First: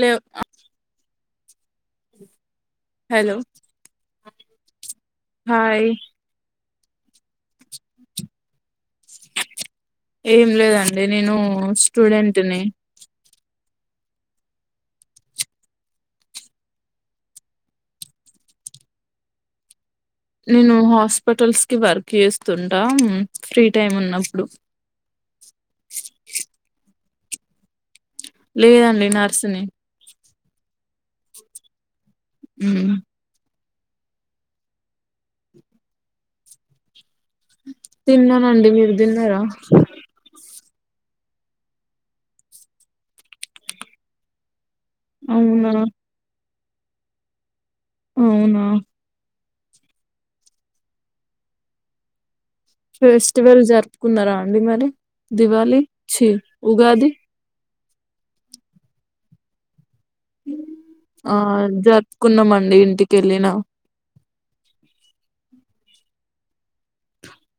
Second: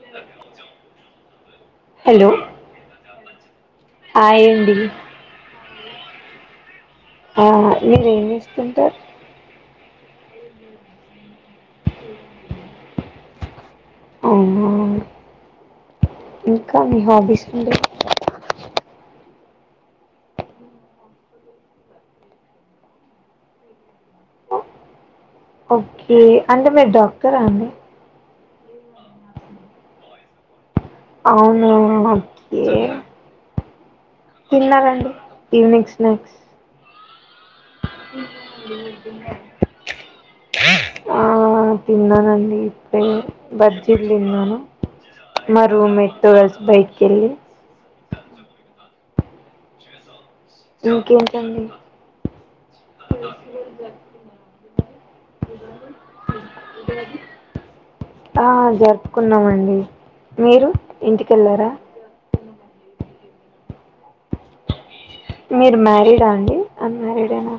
లేవ్ అ hello hello hi అండి హాయ్ ఆ మీర్ ఎం జెస్తుంటర్ ఏం లేదండి నేను స్టూడెంట్ ని అవునా ఇంకా మీ హాబీస్ ఏంటి నేను హాస్పిటల్స్ కి వర్క్ జెస్తుంటా ఉమ్ ఫ్రీ టైమ్ ఉన్నప్పుడు ఓకే అంటే మీర్ డాక్టరా అండి లేదండి నర్సుని అవునా ఓకే మ్మ్ తిన్నారండి ఈవినింగ్ స్నాక్స్ తిన్నానండి మీరు తిన్నారా ఆ తిన్నానండి ఇప్పుడే బజ్జీల్ తిన్నాను మా అవునా రూమేట్ తో కలిసి బయటికెళ్ళి అవునా ఇంకేంటండి ఫెస్టివల్ జరుపుకున్నారా అండి మరి దీవాలి చి ఉగాది ఆ జరుపుకున్నామండి. మీరు ఆ ఇంటికెళ్ళారా జర్పుకున్నమండి ఇంటిక్ కెళ్ళినా మీర్ మ్యారీడా అండి అన్మారీడేనా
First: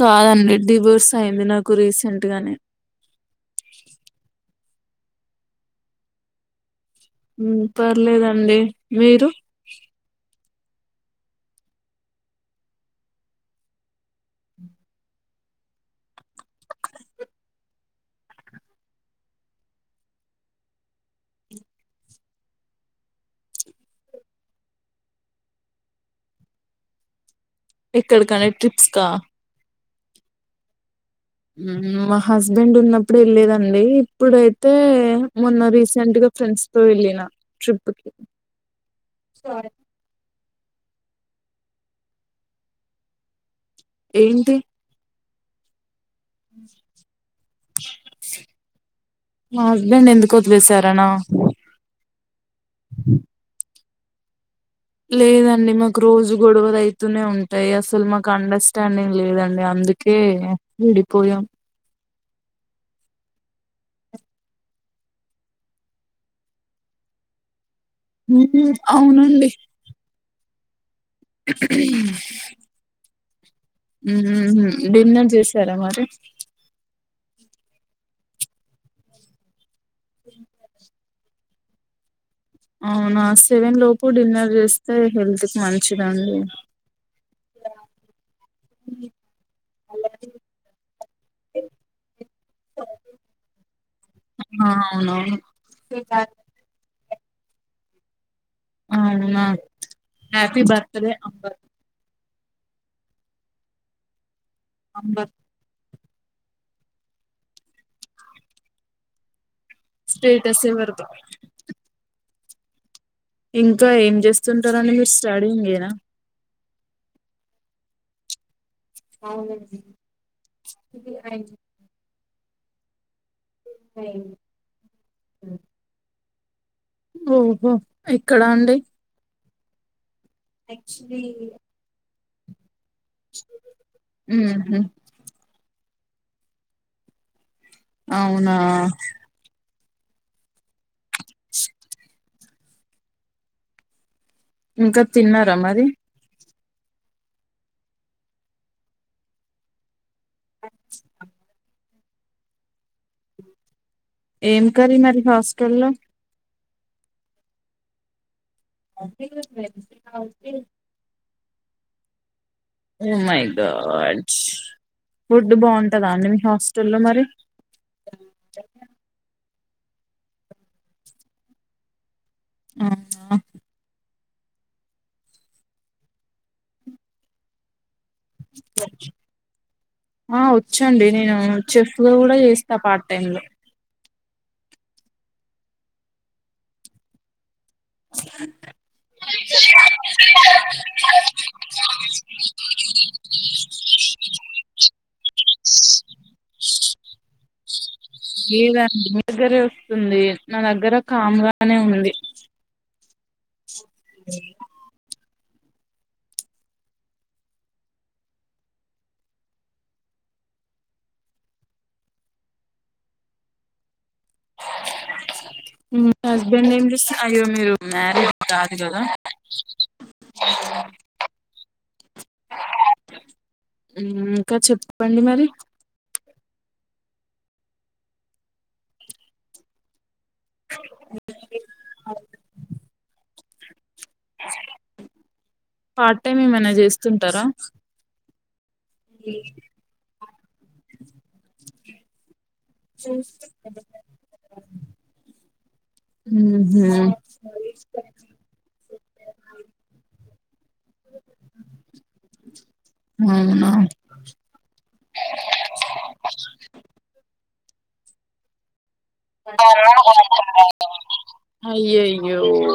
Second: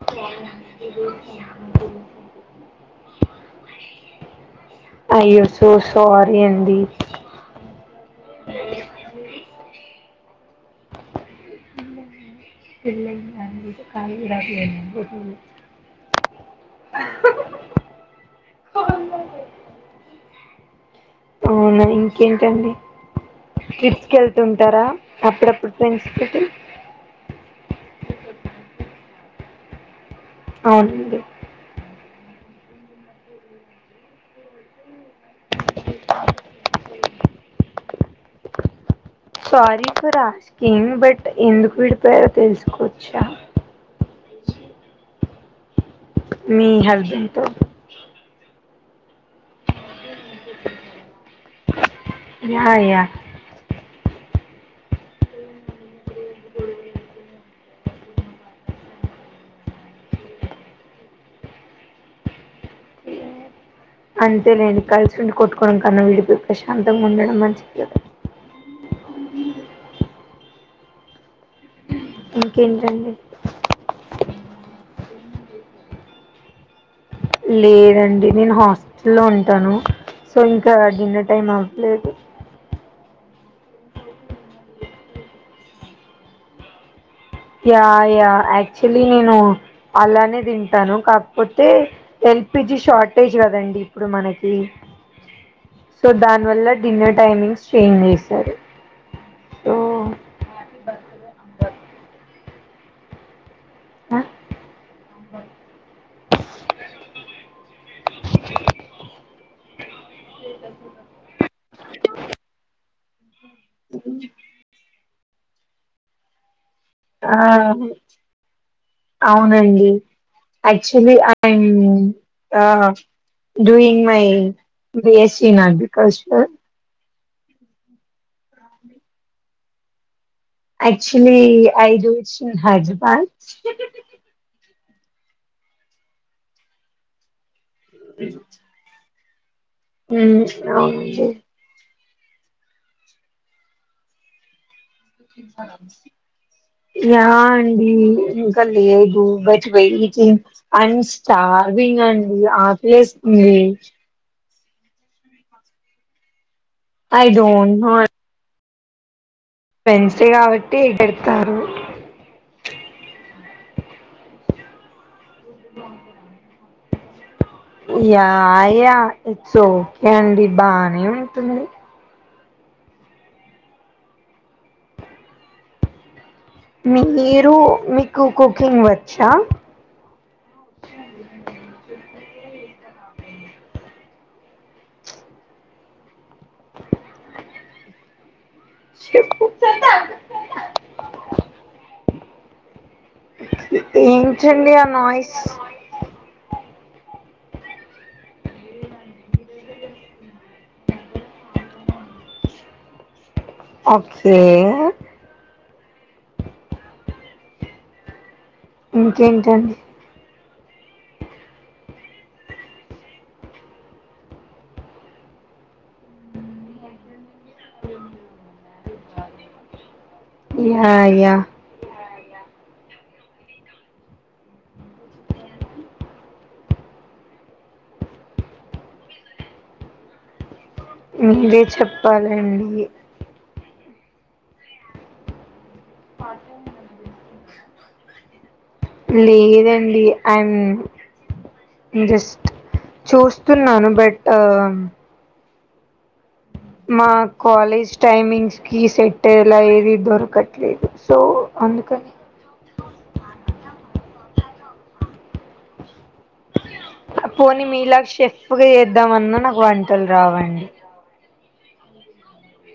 కాదండి డివోర్స్ అయింది నాకు రీసెంట్ గానే [unintelligible] అయ్యో సో సారీ అండి ఉ పర్లెదండి మీరు [unintelligible] [unintelligible] అవునా ఇంకేంటండి. ట్రిప్స్కెళ్తుంటారా అప్పుడప్పుడ్ ఫ్రెండ్స్తోటి ఎక్కడికనే ట్రిప్స్కా అవునండి. మా హస్బెండ్ ఉన్నప్పుడు ఎళ్ళేదండి ఇప్పుడైతే మొన్న రీసెంట్గ ఫ్రెండ్స్తో ఎళ్ళిన ట్రిప్కి [inaudible] సారీ ఫర్ ఆస్కింగ్ బట్ ఎందుకు విడ్పోయారో తెల్సుకోచ్చ ఏంటి? మీ హస్బండ్తో మా హస్బెండ్ ఎందుకొదిలేేశరనా? యా యా లేదండి మాకు రోజు గొడవల్ అయితునే ఉం టయ్ అసల్ మాక్ అండర్స్టాండింగ్ లేదండి అందుకే విడిపోయాం. అంతేలెండి కల్సుండి కొట్టుకోడం కన్న విడిపోయి ప్రశాంతంగ ఉండడం మంచిది గద అవునండి. [inaudible] ఇంకేంటండి? మ్ మ్ హ్ డిన్నర్ చేసార మరి లేదండి నేన్ హాస్టల్లో ఉంటాను సో ఇంక డిన్నర్ టైమ్ అవ్లేదు. అవునా సెవెన్ లోపు డిన్నర్ చేస్తే హెల్త్కి మంచిదండి. యా యా అక్చుల్లి నేను అలానే తింటాను కాక్పోతే ఎల్. పి. జి షార్టేజ్ గదండి ఇప్పుడు మనకీ అవునా సో దాన్ వల్ల డిన్నర్ టైమింగ్స్ చేంజ్ చేసారు. అవున హ్యాపి బర్త్డే అంబర్ ఆ అంబర్ స్టేటస్ ఏ పెడ్త. ఇంకా ఏం చేస్తుంటారండి మీర్ స్టడింగేన ఆ ఔనండి actually I am uh doing my BSc in agriculture ఓహో ఎక్కడా అండి? అక్చులి ఐ జోష్ ఇన్ హైద్ర మ్ హ్ అవునా మ్ నవున్ [inaudible] ఇంక తిన్నరా మరి యా అండి ఇంక లేదు బట్ వెయి అండ్ స్టార్వింగ్ అండి ఆకలెస్తుంది ఏం కర్రి మరి హాస్టల్లో ఐ డోంట్ నో వెన్స్డే కావట్టి ఎ పెడ్తారు ఓ మై గాడ్స్ ఫుడ్ బాగుంటందా అండి మీ హాస్టల్లో మరి యా యా ఇట్స్ ఒకే అండి బానే ఉంటుంది. అవునా మీరు మి ఆ వచ్చండి నేను చెఫ్ లో కూడా చేస్తా పాట టైం లో చెప్పు ఏంటి అండి ఆ నాయిస్ లేదండి మీ దగ్గరే వస్తుంది నా దగ్గర కామ్గానే ఉంది ఓకే ఇంకేంటండి మీ హస్బెండ్ ఏం చూస అయ్యో మీరు మ్యారీడ్ కాదు కదా ఎహ్ ఎహ్ ఇంకా చెప్పండి మరి మీరే చెప్పాలి అండి పార్ట్ టైం ఏమన్నా చేస్తుంటారా లేదు అండి ఇఅం జస్ట్ చూస్తున్నాను బట్ మా కాలేజ్ టైమింగ్స్ కి సెట్ అయ్యేలా ఏది దొరకట్లేదు సో అందుకనే మ్మ్ పోని మీలాగా షెఫ్ గా అయ్యో అయ్యో ఓ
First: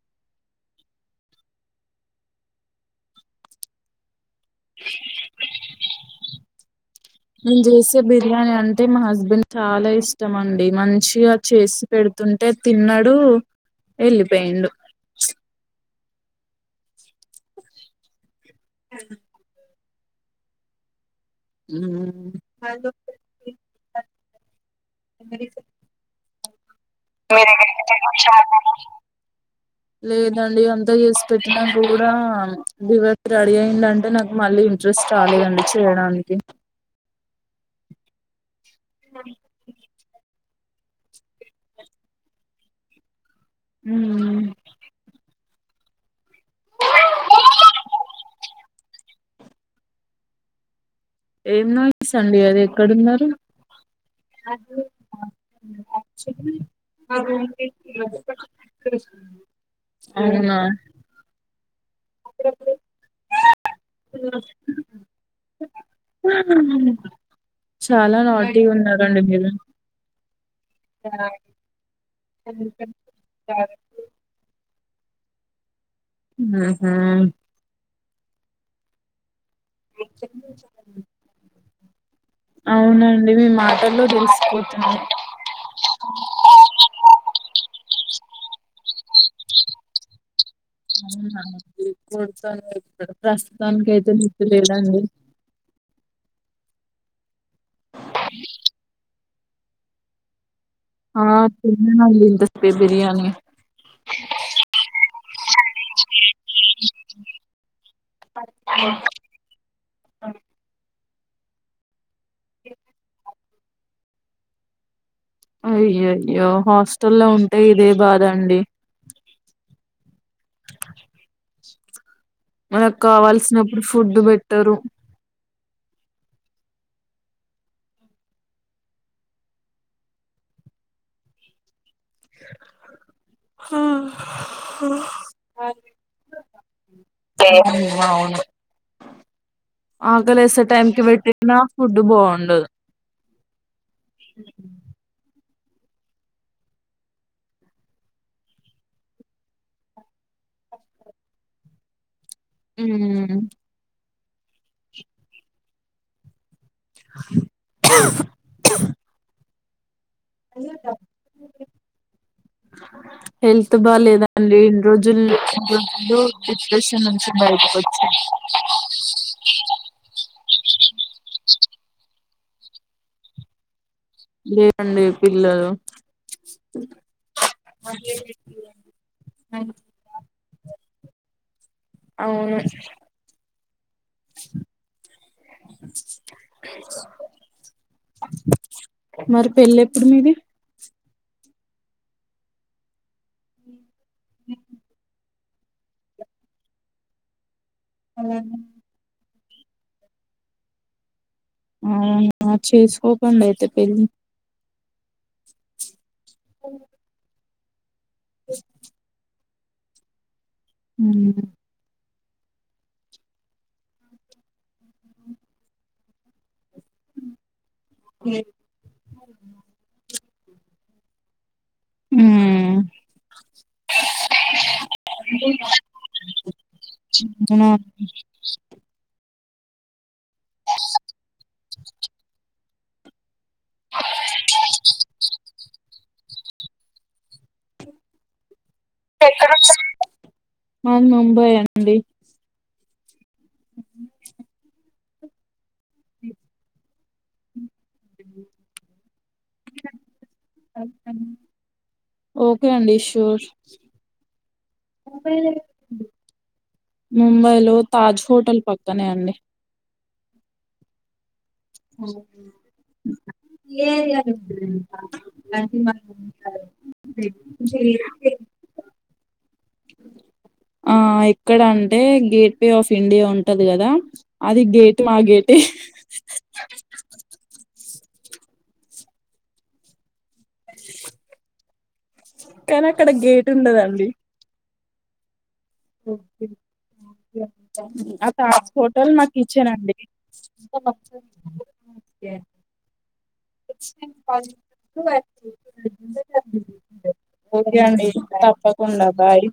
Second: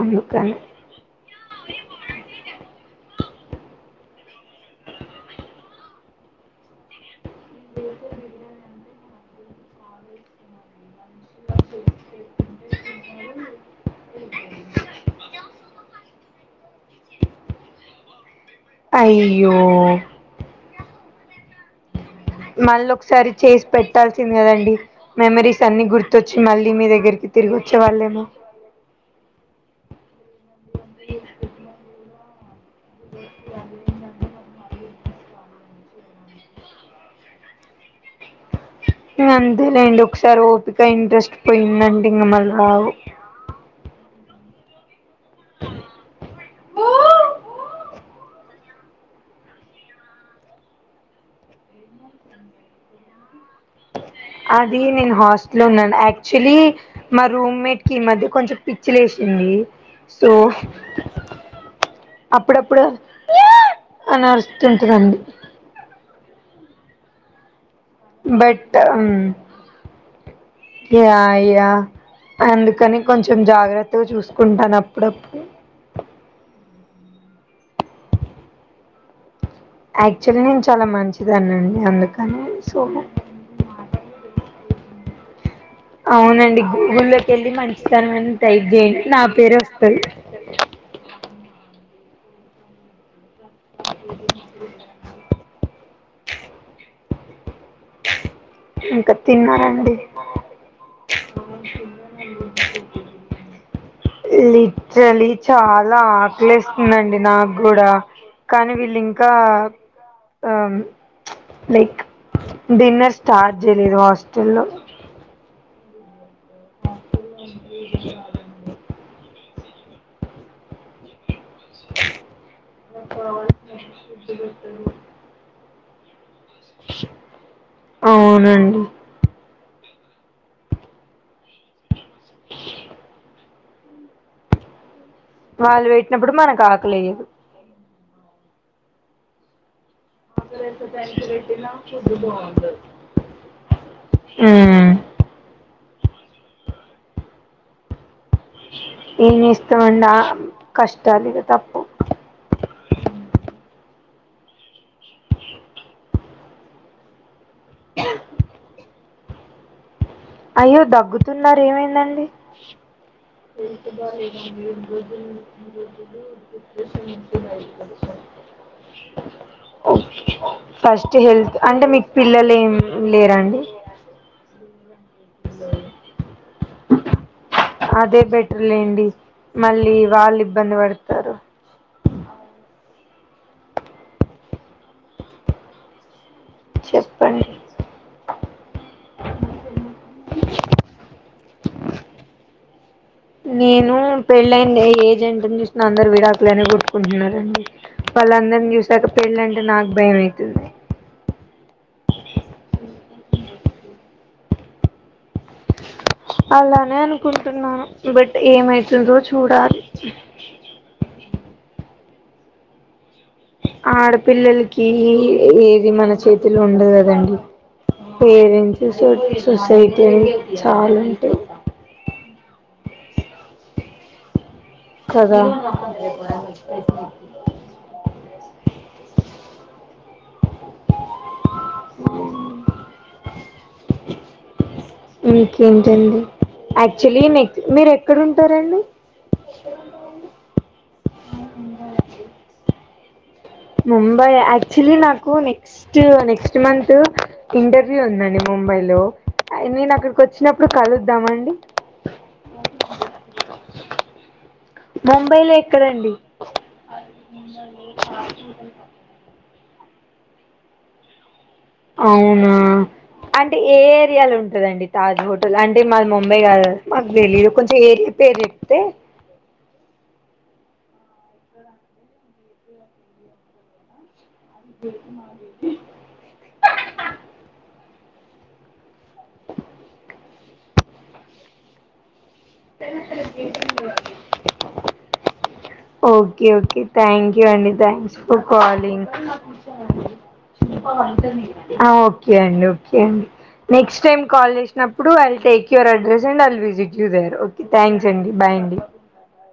అందుకనే నేను చేసే బిర్యానీ అంటే మా హస్బెండ్ చాలా ఇష్టం అండి మంచిగా చేసి పెడు తుంటే తిన్నాడు వెళ్ళిపోయిండు అయ్యో మ్మ్ మళ్ళీ ఒకసారి చేసి పెట్టాల్సింది కదా అండి మెమరీస్ అన్ని గుర్తొచ్చి మళ్ళీ మీ దగ్గరికి మీ తిరిగి వచ్చే దగ్గర వాళ్ళేమో షాప్ లేదు అండి అంతా చేసి పెట్టిన కూడా దువ్వక్ రెడీ అయ్యిండు అంటే నాకు మళ్ళీ ఇంట్రెస్ట్ రాలేదు అండి చేయడాని అంతేలేడి ఒకసారి ఓపిక ఇంట్రెస్ట్ పోయిందంటే ఇంగ మళ్ళీ రావు ఉమ్ ఏం నాయిస్ అండి ఎక్కడున్నారు అది నేను హాస్టల్ లో ఉన్నాను యాక్చువల్లీ మా రూమ్మేట్ కి ఈ మధ్య కొంచెం పిచ్చి లే లేసింది సో అవునా అప్పుడప్పుడు [inaudible] ఆని అరుస్తుంటది అండి మ్మ్ చాలా నాటి బట్ ఉన్నారండి మీరు యా యా అందుకనే కొచం జాగ్రత్తగా చూసుకుంటాను డప్పు ఉహు యాక్చువలి నేను చాలా మంచిదాన్నండి అందుక్ అవునా అండి మీ మాటల్లో తెలిసిపోతుంది అవునండి గూగుళ్ళో కేళ్ళి మంచితనం అని టైప్ జేయండి నా పేరే ఒస్తది అవునా [unintelligible] ప్రస్తుతానికైతే జుట్టు లేద్ అండి ఇంకా తిన్నరా అండి ఆ తిన్నం అండి ఇంతసేపె బిరియానీ లీట్రల్లి చాలా ఆకలేస్తుందండి నాగూడా కానీ వీళ్ళీంకా అమ్ లైక్ డిన్నర్ స్టార్ట్ జేయలేదు హాస్టల్ లో అయ్యయ్యో హాస్టల్లో ఉంటే ఇదే బాధండి మనక్ కావాల్సినప్పుడు ఫుడ్డు బెట్టరు ఆవునండి హాహ వాళ్ళు వెట్టినప్పుడు మనకు ఆకలేయదు అవును ఆకలేసే టైం కి వెట్టినా ఫుడ్డు బావుండదు మ్ ఎన్ చేస్తమండి ఆ కష్టాలు ఇగ తప్పవ్ ఉమ్ మ్ అయ్యో దగ్గుతున్నరు ఏమైందండి హెల్త్ బాలేదండి ఈని రోజులు అసలు డిప్రెషన్ నుంచి బయటి కొచ్చు ఒ ఫస్ట్ హెల్త్ అంటే మీకు పిల్లలు ఏం లేరా అండి లెర్ పిల్లలు అదే బెటర్లేండి మళ్ళీ వాళ్ళు ఇబ్బంది వడతరు అవును చెప్పండి మరి పెళ్ళేప్పుడు మీది నేను పెళ్ళైన్న ఏ జెంటని చూసిన అందరు విడాకులనే కొట్టుకుంటున్నరండి వాళ్ళందరిని చూసాక పెళ్ళంటే నాకు భయం అయితది అవునా చేసుకోకండి అయితె పెళ్ళి అలానే అనుకుంటున్నాను బట్ ఏమైతుందో చూడాలి మ్మ్ ఆడపిల్లలకి ఏది మన చేతు లుండదు గదండి పేరెంట్స్ సొ సొసైటీ అని చాలుంటయ్ మ్ కదా నా యాక్చువల్లి నెక్ మీరు ఎక్కడుంటారండి ఎక్కడుంటారండి హ ముంబాయిఅండి ముంబై యాక్చువల్లి నాకు నెక్స్ట్ నెక్స్ట్ మంతు ఇంటర్వ్యూ ఉందండి ముంబైలో నేనక్కడికి వచ్చినప్పుడు కలుద్దామా అండి ఓకే అండి షోర్ ముంబైలో ఎక్కడండి ముంబై లో తాజ్ హోటల్ పక్కనే అండి అవునా అంటే ఏ ఏరియాలుంటదండి తాజ్ హోటల్ అంటే మాది ముంబై కాదు కదా మాకు తెలీదు కొంచెం ఏరియా పేర్ చెప్తే ఆ ఇక్కడ అంటే గేట్ వే ఆఫ్ ఇండియా ఉంటది కదా అది గేట్ మా గేటే కానక్కడ గేట్ ఉండదండి ఓకే ఓకే థ్యాంక్యూ అండి థ్యాంక్స్ ఆ ఫర్ తాజ్ కాలింగ్ హోటల్ మా కిచెన్ అండి ఆ ఓకే అండి ఓకే అండి నెక్స్ట్ టైమ్ కాల్ చేసినప్పుడు I'll take your address and I'll visit you there okay thanks అండి బాయ్ అండి తప్పకుండ బాయ్